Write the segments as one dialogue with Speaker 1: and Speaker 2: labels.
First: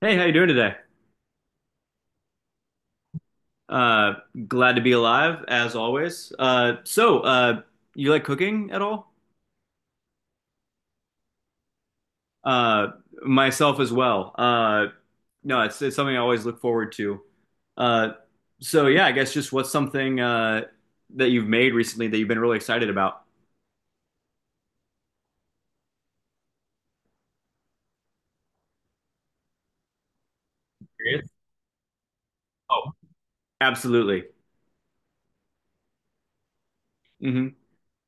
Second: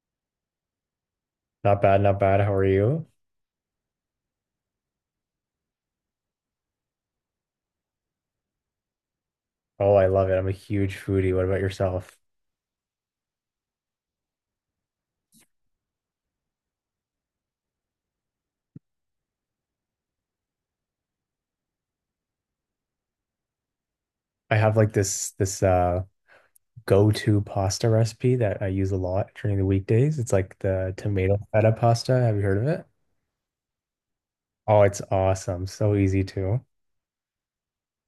Speaker 1: Hey, how you doing today?
Speaker 2: Not bad, not bad. How are you?
Speaker 1: Uh, glad to be alive as always. So, you like cooking at all?
Speaker 2: Oh, I love it. I'm a huge foodie. What about yourself?
Speaker 1: Uh, myself as well. No, it's something I always look forward to. Uh, so yeah, I guess just what's something that you've made recently that you've been really excited about?
Speaker 2: I have like this go-to pasta recipe that I use a lot during the weekdays. It's like the
Speaker 1: Curious?
Speaker 2: tomato feta pasta. Have you heard of it?
Speaker 1: Oh, absolutely.
Speaker 2: Oh, it's awesome. So easy too.
Speaker 1: Mm-hmm.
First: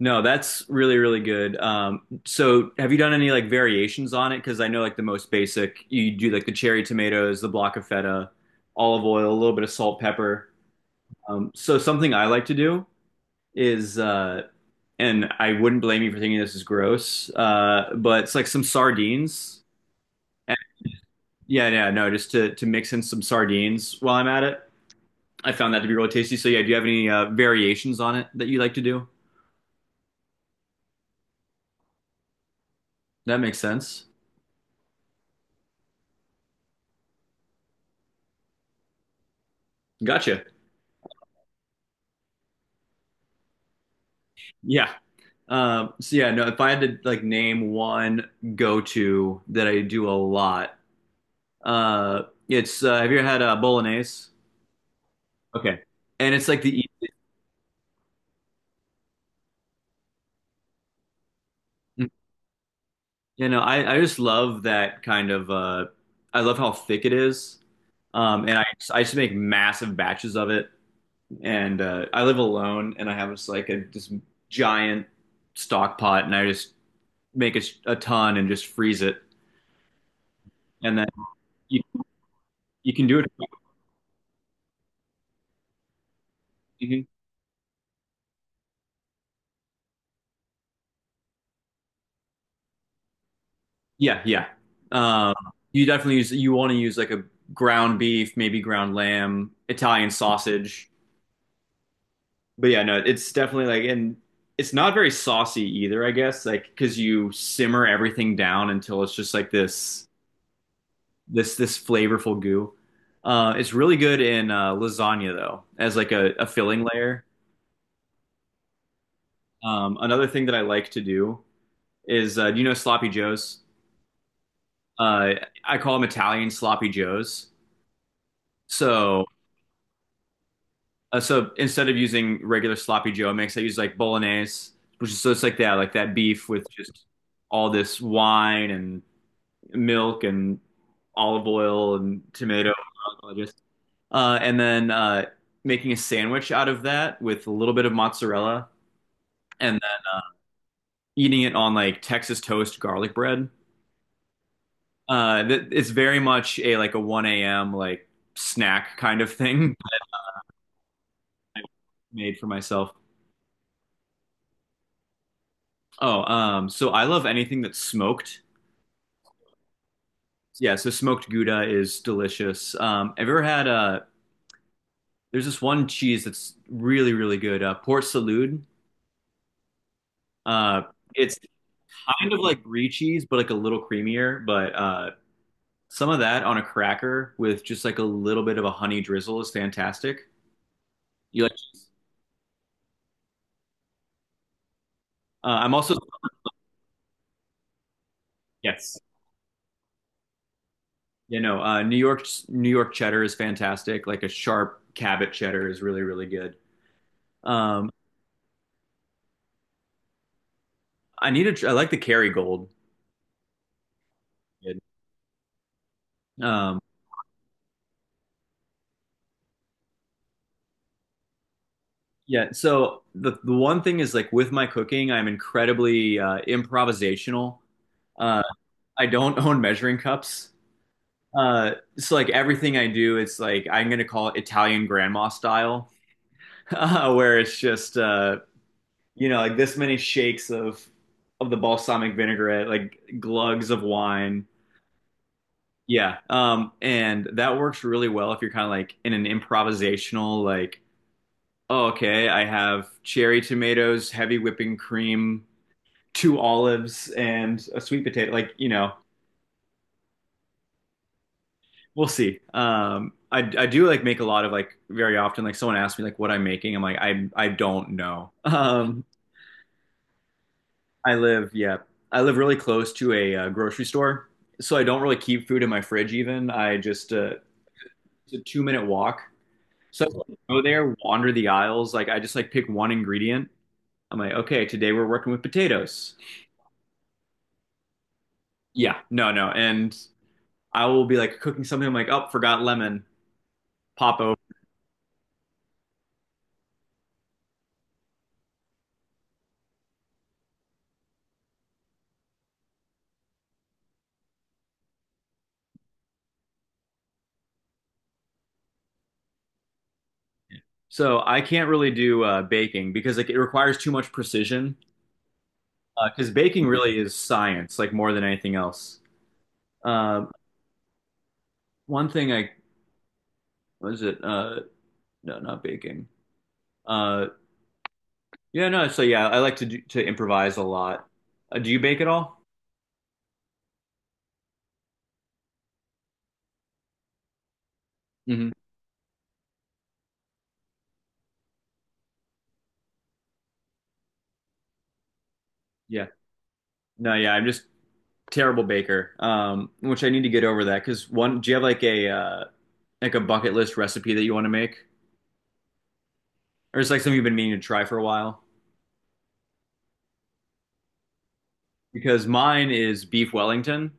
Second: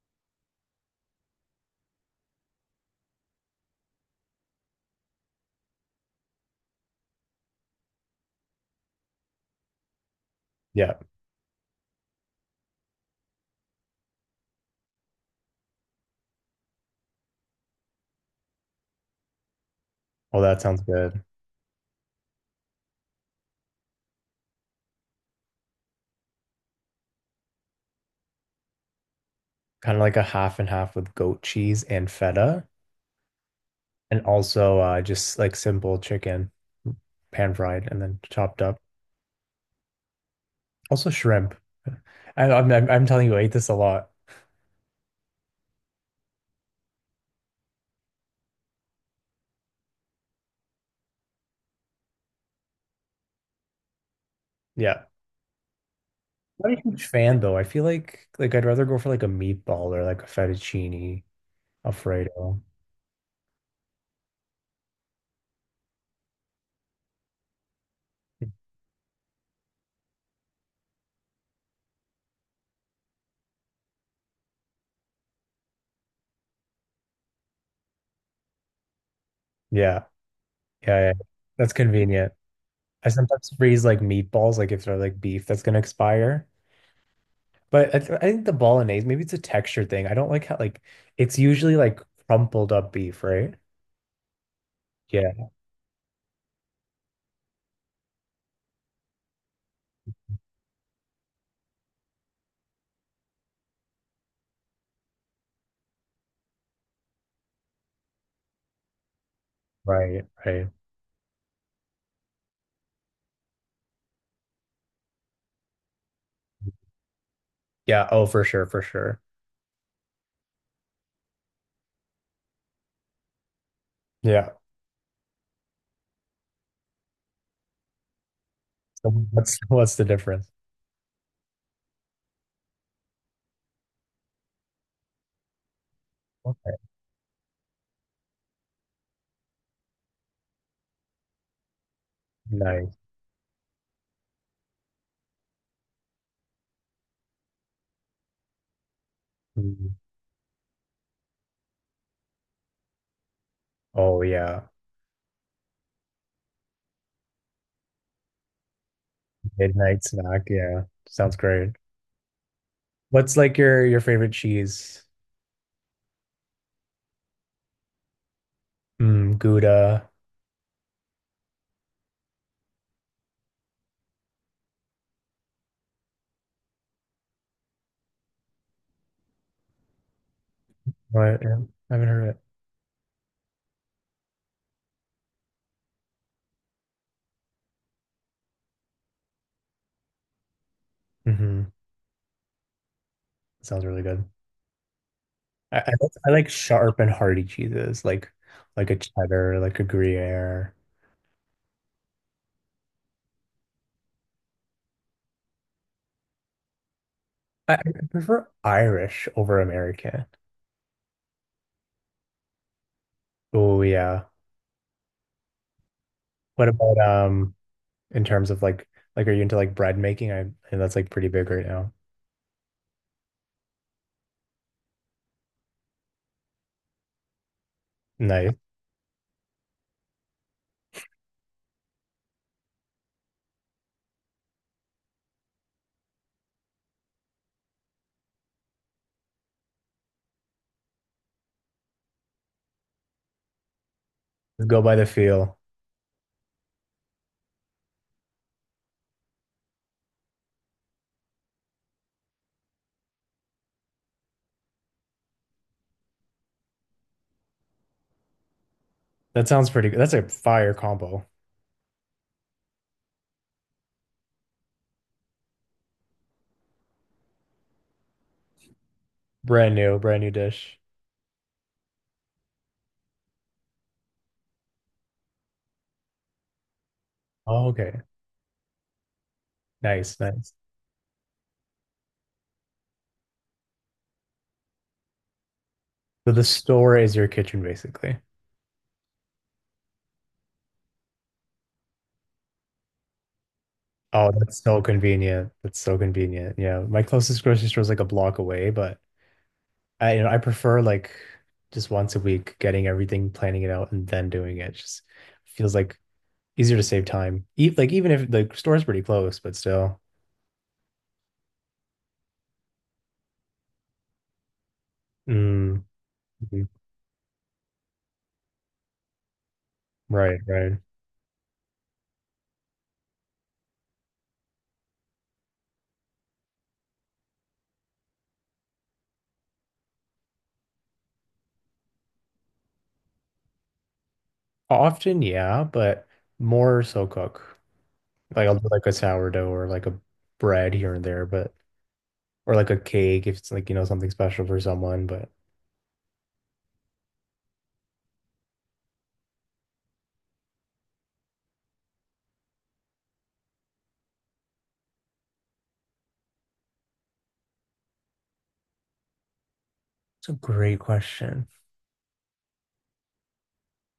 Speaker 1: No, that's really, really good. So have you done any like variations on it? Because I know like the most basic, you do like the cherry tomatoes, the block of feta, olive oil, a little bit of salt, pepper.
Speaker 2: Yeah.
Speaker 1: So something I like to do is, and I wouldn't blame you for thinking this is gross, but it's like some sardines.
Speaker 2: Oh,
Speaker 1: And
Speaker 2: that sounds good.
Speaker 1: yeah, yeah, no, just to mix in some sardines while I'm at it. I found that to be really tasty. So yeah, do you have any variations on it that you like to do?
Speaker 2: Kind of like a half and half with goat cheese and feta,
Speaker 1: That makes sense.
Speaker 2: and also just like simple chicken, pan fried and then chopped up.
Speaker 1: Gotcha.
Speaker 2: Also shrimp. I'm telling you, I eat this a lot.
Speaker 1: Yeah. So yeah, no, if I had to like name one go-to that I do a lot, it's have you ever had bolognese?
Speaker 2: Yeah.
Speaker 1: Okay. And it's like
Speaker 2: Not a huge fan though. I feel like I'd rather go for like a meatball or like a fettuccine Alfredo.
Speaker 1: you know, I just love that kind of. I love how thick it is. And I just make massive batches of it. And I live alone and I have just like this giant stock pot and I just make a ton and just freeze it.
Speaker 2: Yeah,
Speaker 1: And
Speaker 2: yeah,
Speaker 1: then
Speaker 2: yeah. That's
Speaker 1: you,
Speaker 2: convenient.
Speaker 1: you can
Speaker 2: I
Speaker 1: do it.
Speaker 2: sometimes freeze like meatballs, like if they're like beef that's gonna expire.
Speaker 1: Mhm.
Speaker 2: But I think the bolognese, maybe it's a texture thing. I don't like how like it's usually like crumpled up beef, right?
Speaker 1: Yeah, yeah. Um,
Speaker 2: Yeah,
Speaker 1: you definitely use you want to use like a ground beef, maybe ground lamb, Italian sausage. But yeah, no, it's definitely like, and it's not very saucy either, I guess, like because you simmer everything down until it's just like this
Speaker 2: right, right.
Speaker 1: this this flavorful goo. It's really good in lasagna though, as like a filling layer.
Speaker 2: Yeah, oh for sure, for sure.
Speaker 1: Another thing that I like to do is, do you know Sloppy Joes?
Speaker 2: Yeah.
Speaker 1: Uh, I call them Italian Sloppy Joes.
Speaker 2: So
Speaker 1: So.
Speaker 2: what's what's the difference?
Speaker 1: So instead of using regular sloppy Joe mix, I use like bolognese, which is so it's like that beef with just all this wine and milk and olive oil and tomato.
Speaker 2: Nice.
Speaker 1: And then making a sandwich out of that with a little bit of mozzarella and
Speaker 2: Mm.
Speaker 1: then eating it on like Texas toast garlic bread.
Speaker 2: Oh yeah.
Speaker 1: Uh, it's very much a like a 1 a.m. like snack kind of thing I
Speaker 2: Midnight snack, yeah. Sounds great.
Speaker 1: made for myself.
Speaker 2: What's like your favorite cheese?
Speaker 1: Oh, so I love anything that's smoked.
Speaker 2: Mm, Gouda.
Speaker 1: Yeah, so smoked Gouda is delicious. Have you ever had a. There's this one cheese that's really, really good, Port Salut. Uh it's
Speaker 2: What? Yeah, I haven't heard of
Speaker 1: kind of
Speaker 2: it.
Speaker 1: like brie cheese, but like a little creamier, but some of that on a cracker with just like a little bit of a honey drizzle is fantastic. You like.
Speaker 2: Hmm. Sounds really good.
Speaker 1: I'm
Speaker 2: I, I
Speaker 1: also.
Speaker 2: like I like sharp and hearty cheeses, like a
Speaker 1: Yes.
Speaker 2: cheddar, like a Gruyere.
Speaker 1: You know, New York cheddar is fantastic. Like a sharp Cabot cheddar is really, really good.
Speaker 2: I
Speaker 1: Um
Speaker 2: prefer Irish over American.
Speaker 1: I need a. I like the Kerrygold.
Speaker 2: Oh yeah. What
Speaker 1: Um
Speaker 2: about in terms of like are you into like bread making? I and that's like pretty big right now.
Speaker 1: Yeah, so the one thing is like with my cooking, I'm incredibly improvisational. Uh,
Speaker 2: Nice.
Speaker 1: I don't own measuring cups. Uh, so like everything I do, it's like I'm gonna call it Italian grandma style, where it's just you know like this many shakes of the balsamic vinaigrette, like glugs of wine.
Speaker 2: Go by the feel.
Speaker 1: Yeah, and that works really well if you're kind of like in an improvisational like, oh, okay, I have cherry tomatoes, heavy whipping cream. Two olives and a sweet potato. Like,
Speaker 2: That sounds pretty good. That's a fire combo.
Speaker 1: we'll see. I do like make a lot of like very often, like someone asks me like what I'm making. I'm like, I don't know.
Speaker 2: Brand new dish.
Speaker 1: I live, yeah, I live really close to a, grocery store. So I don't really keep food in my fridge even. I just,
Speaker 2: Oh, okay.
Speaker 1: it's a 2-minute walk. So
Speaker 2: Nice,
Speaker 1: I
Speaker 2: nice.
Speaker 1: go there, wander the aisles. Like I just like pick one ingredient. I'm like, okay, today we're working with potatoes.
Speaker 2: So the store is your kitchen, basically.
Speaker 1: Yeah, no, no. And I will be like cooking something. I'm like, oh, forgot lemon. Pop
Speaker 2: Oh,
Speaker 1: over.
Speaker 2: that's so convenient. That's so convenient. Yeah, my closest grocery store is like a block away, but I, you know, I prefer like just once a week getting everything, planning it out, and then doing it. Just feels like easier to save time. E like even if the store's pretty close, but still.
Speaker 1: So I can't really do baking because like it requires too much precision.
Speaker 2: Mm,
Speaker 1: Because baking
Speaker 2: mhm.
Speaker 1: really is science, like more than anything else. Um
Speaker 2: Right, right.
Speaker 1: One thing I. What is it? No, not baking. Uh, yeah, no. So yeah, I like to improvise a lot. Do you bake at all?
Speaker 2: Often, yeah, but more so cook. Like
Speaker 1: Hmm.
Speaker 2: I'll do like a sourdough or like a bread here and there, but or like a cake if it's like, you know, something special for someone, but.
Speaker 1: Yeah. No, yeah. I'm just terrible baker. Which I need to get over that. Because one, do you have like a bucket list recipe that you want to make, or is like something you've been meaning to try for a while?
Speaker 2: It's a great question.
Speaker 1: Because mine is beef Wellington.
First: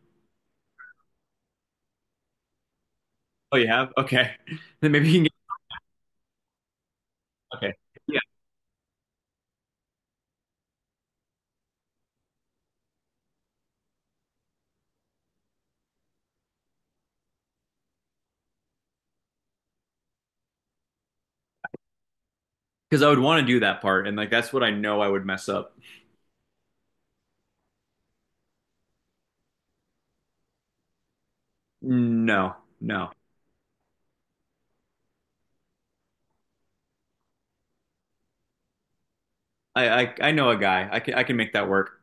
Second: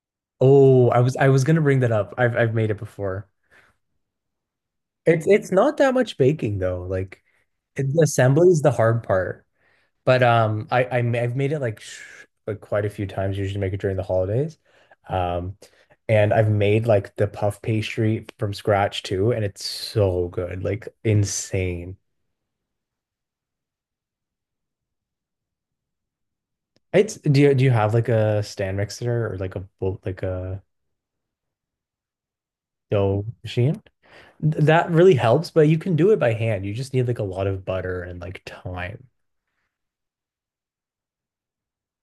Speaker 2: Oh, I was gonna bring that up. I've made it before.
Speaker 1: Oh, you have? Okay. Then maybe you can
Speaker 2: It's
Speaker 1: get,
Speaker 2: it's not that much baking though. Like
Speaker 1: okay.
Speaker 2: it, the
Speaker 1: Yeah.
Speaker 2: assembly is the hard part. But I've made it like sh like quite a few times. Usually make it during the holidays. Um, and I've made like the puff pastry from scratch too, and it's so good, like insane.
Speaker 1: Because I would want to do that part, and like that's what I know I would mess up.
Speaker 2: It's do you have like a stand mixer or like a bowl like a
Speaker 1: No, no.
Speaker 2: dough machine? That really helps, but you can do it by hand. You just need like a lot of butter and like time.
Speaker 1: I know a guy. I can make that work.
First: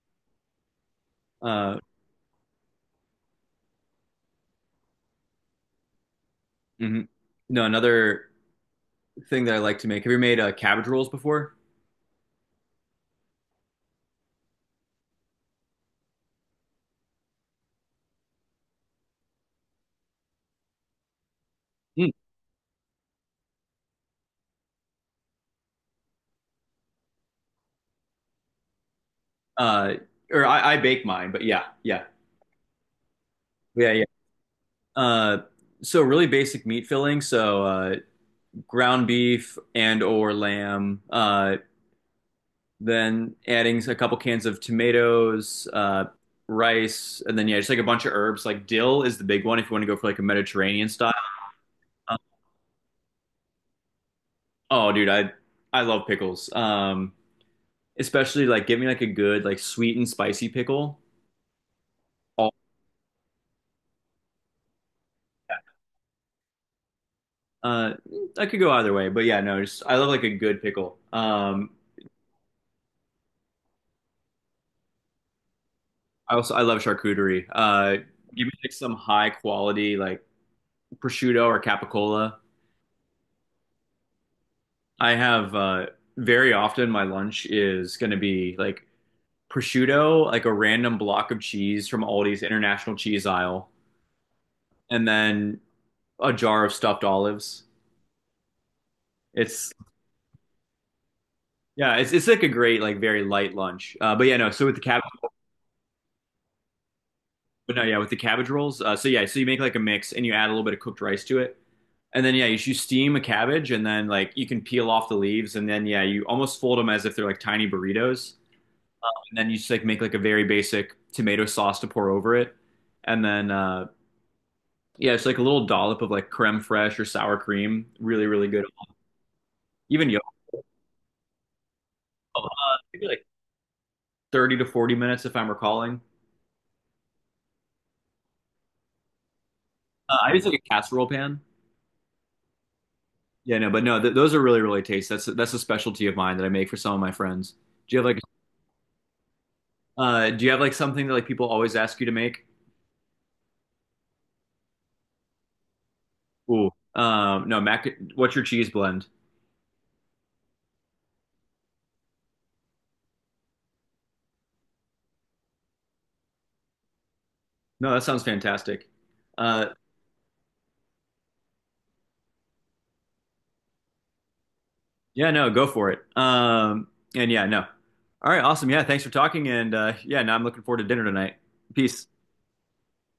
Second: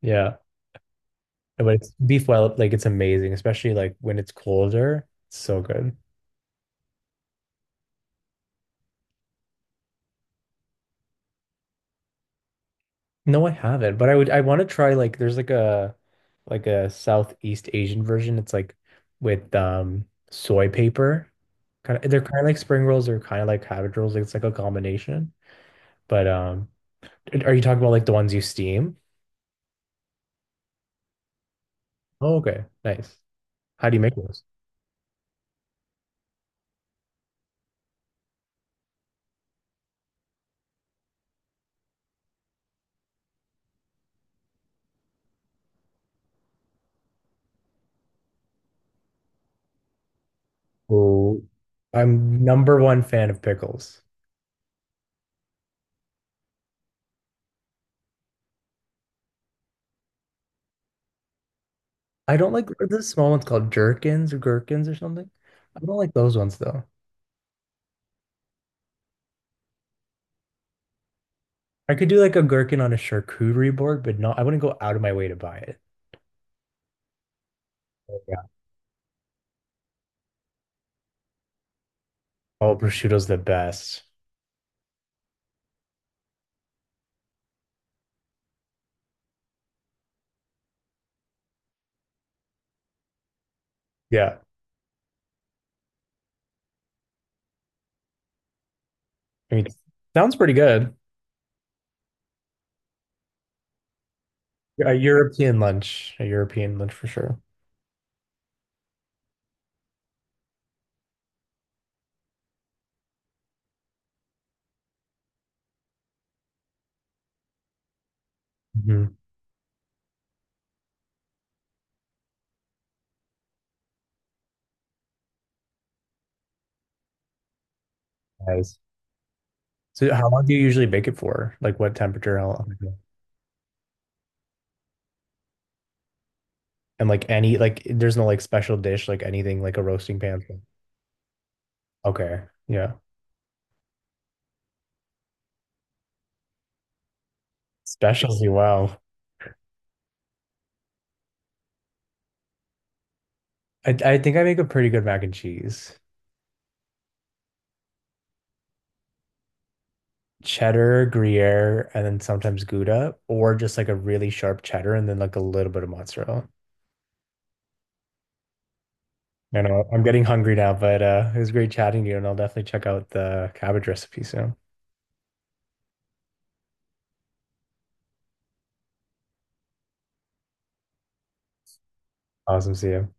Speaker 2: Yeah. But
Speaker 1: Uh,
Speaker 2: it's beef well, like it's amazing, especially like when it's colder. It's so good.
Speaker 1: mhm. No, another thing that I like to make. Have you made cabbage rolls before?
Speaker 2: No, I haven't, but I would I want to try like there's like a Southeast Asian version. It's like with soy paper. Kind of
Speaker 1: Mm.
Speaker 2: they're kind of like spring rolls, they're kind of like cabbage rolls. Like it's like a combination. But are you talking about like the ones you steam?
Speaker 1: Uh, or I bake mine, but yeah, yeah,
Speaker 2: Oh, okay. Nice. How
Speaker 1: yeah,
Speaker 2: do you
Speaker 1: yeah.
Speaker 2: make those?
Speaker 1: Uh, so really basic meat filling. So ground beef and or lamb. Then adding a couple cans of tomatoes, rice, and then yeah, just like a bunch of herbs. Like dill is the big one if you want to go for like a Mediterranean style.
Speaker 2: Oh,
Speaker 1: Um,
Speaker 2: I'm number one fan of pickles.
Speaker 1: oh, dude, I love pickles. Especially like give me like a good like sweet and spicy pickle.
Speaker 2: I
Speaker 1: All
Speaker 2: don't like are the small ones called jerkins or gherkins or something. I don't like those ones though.
Speaker 1: uh, I could go either way, but yeah, no, just I love like a good pickle.
Speaker 2: I could do like a gherkin on a charcuterie board, but not, I wouldn't go out of my way to buy it.
Speaker 1: I also, I love charcuterie. Uh,
Speaker 2: Yeah.
Speaker 1: give me like some high quality like prosciutto or capicola.
Speaker 2: Oh, prosciutto's the best.
Speaker 1: I have very often my lunch is going to be like prosciutto, like a random block of cheese from Aldi's international cheese aisle,
Speaker 2: Yeah.
Speaker 1: and then a jar of stuffed olives.
Speaker 2: I mean,
Speaker 1: It's
Speaker 2: sounds pretty good.
Speaker 1: Yeah, it's like a great like very light lunch. But yeah, no. So with the
Speaker 2: Yeah,
Speaker 1: cabbage,
Speaker 2: A European lunch for sure.
Speaker 1: no, yeah, with the cabbage rolls. So yeah, so you make like a mix and you add a little bit of cooked rice to it, and then yeah, you steam a cabbage and then like you can peel off the leaves and then yeah, you almost fold them as if they're like tiny burritos,
Speaker 2: Mhm.
Speaker 1: and then you just like make like a very basic tomato sauce to pour over it, and then yeah, it's like a little dollop of like creme fraiche or sour cream. Really, really good.
Speaker 2: Nice.
Speaker 1: Even
Speaker 2: So how
Speaker 1: yolk,
Speaker 2: long do you usually bake it for? Like what temperature?
Speaker 1: uh,
Speaker 2: How long?
Speaker 1: maybe like 30 to 40 minutes if I'm recalling.
Speaker 2: And like any, like there's no like special dish, like anything like a
Speaker 1: Uh,
Speaker 2: roasting
Speaker 1: I use
Speaker 2: pan.
Speaker 1: like a casserole pan.
Speaker 2: Okay. Yeah.
Speaker 1: Yeah, no, but no, th those are really, really tasty. That's a specialty of mine that I make for some of my friends. Do you have like
Speaker 2: Specialty, wow.
Speaker 1: do you have like something that like people always ask you to make?
Speaker 2: I think I make a pretty good mac and cheese.
Speaker 1: Ooh. No, mac what's your cheese blend?
Speaker 2: Cheddar, Gruyere, and then sometimes Gouda, or just like a really sharp cheddar and then like a little bit of mozzarella.
Speaker 1: No, that sounds fantastic.
Speaker 2: I
Speaker 1: Uh
Speaker 2: know I'm getting hungry now, but it was great chatting to you, and I'll definitely check out the cabbage recipe soon.
Speaker 1: yeah, no, go for it. And yeah, no. All right, awesome. Yeah, thanks for talking and yeah, now I'm looking forward to dinner tonight. Peace.
Speaker 2: Awesome, see you.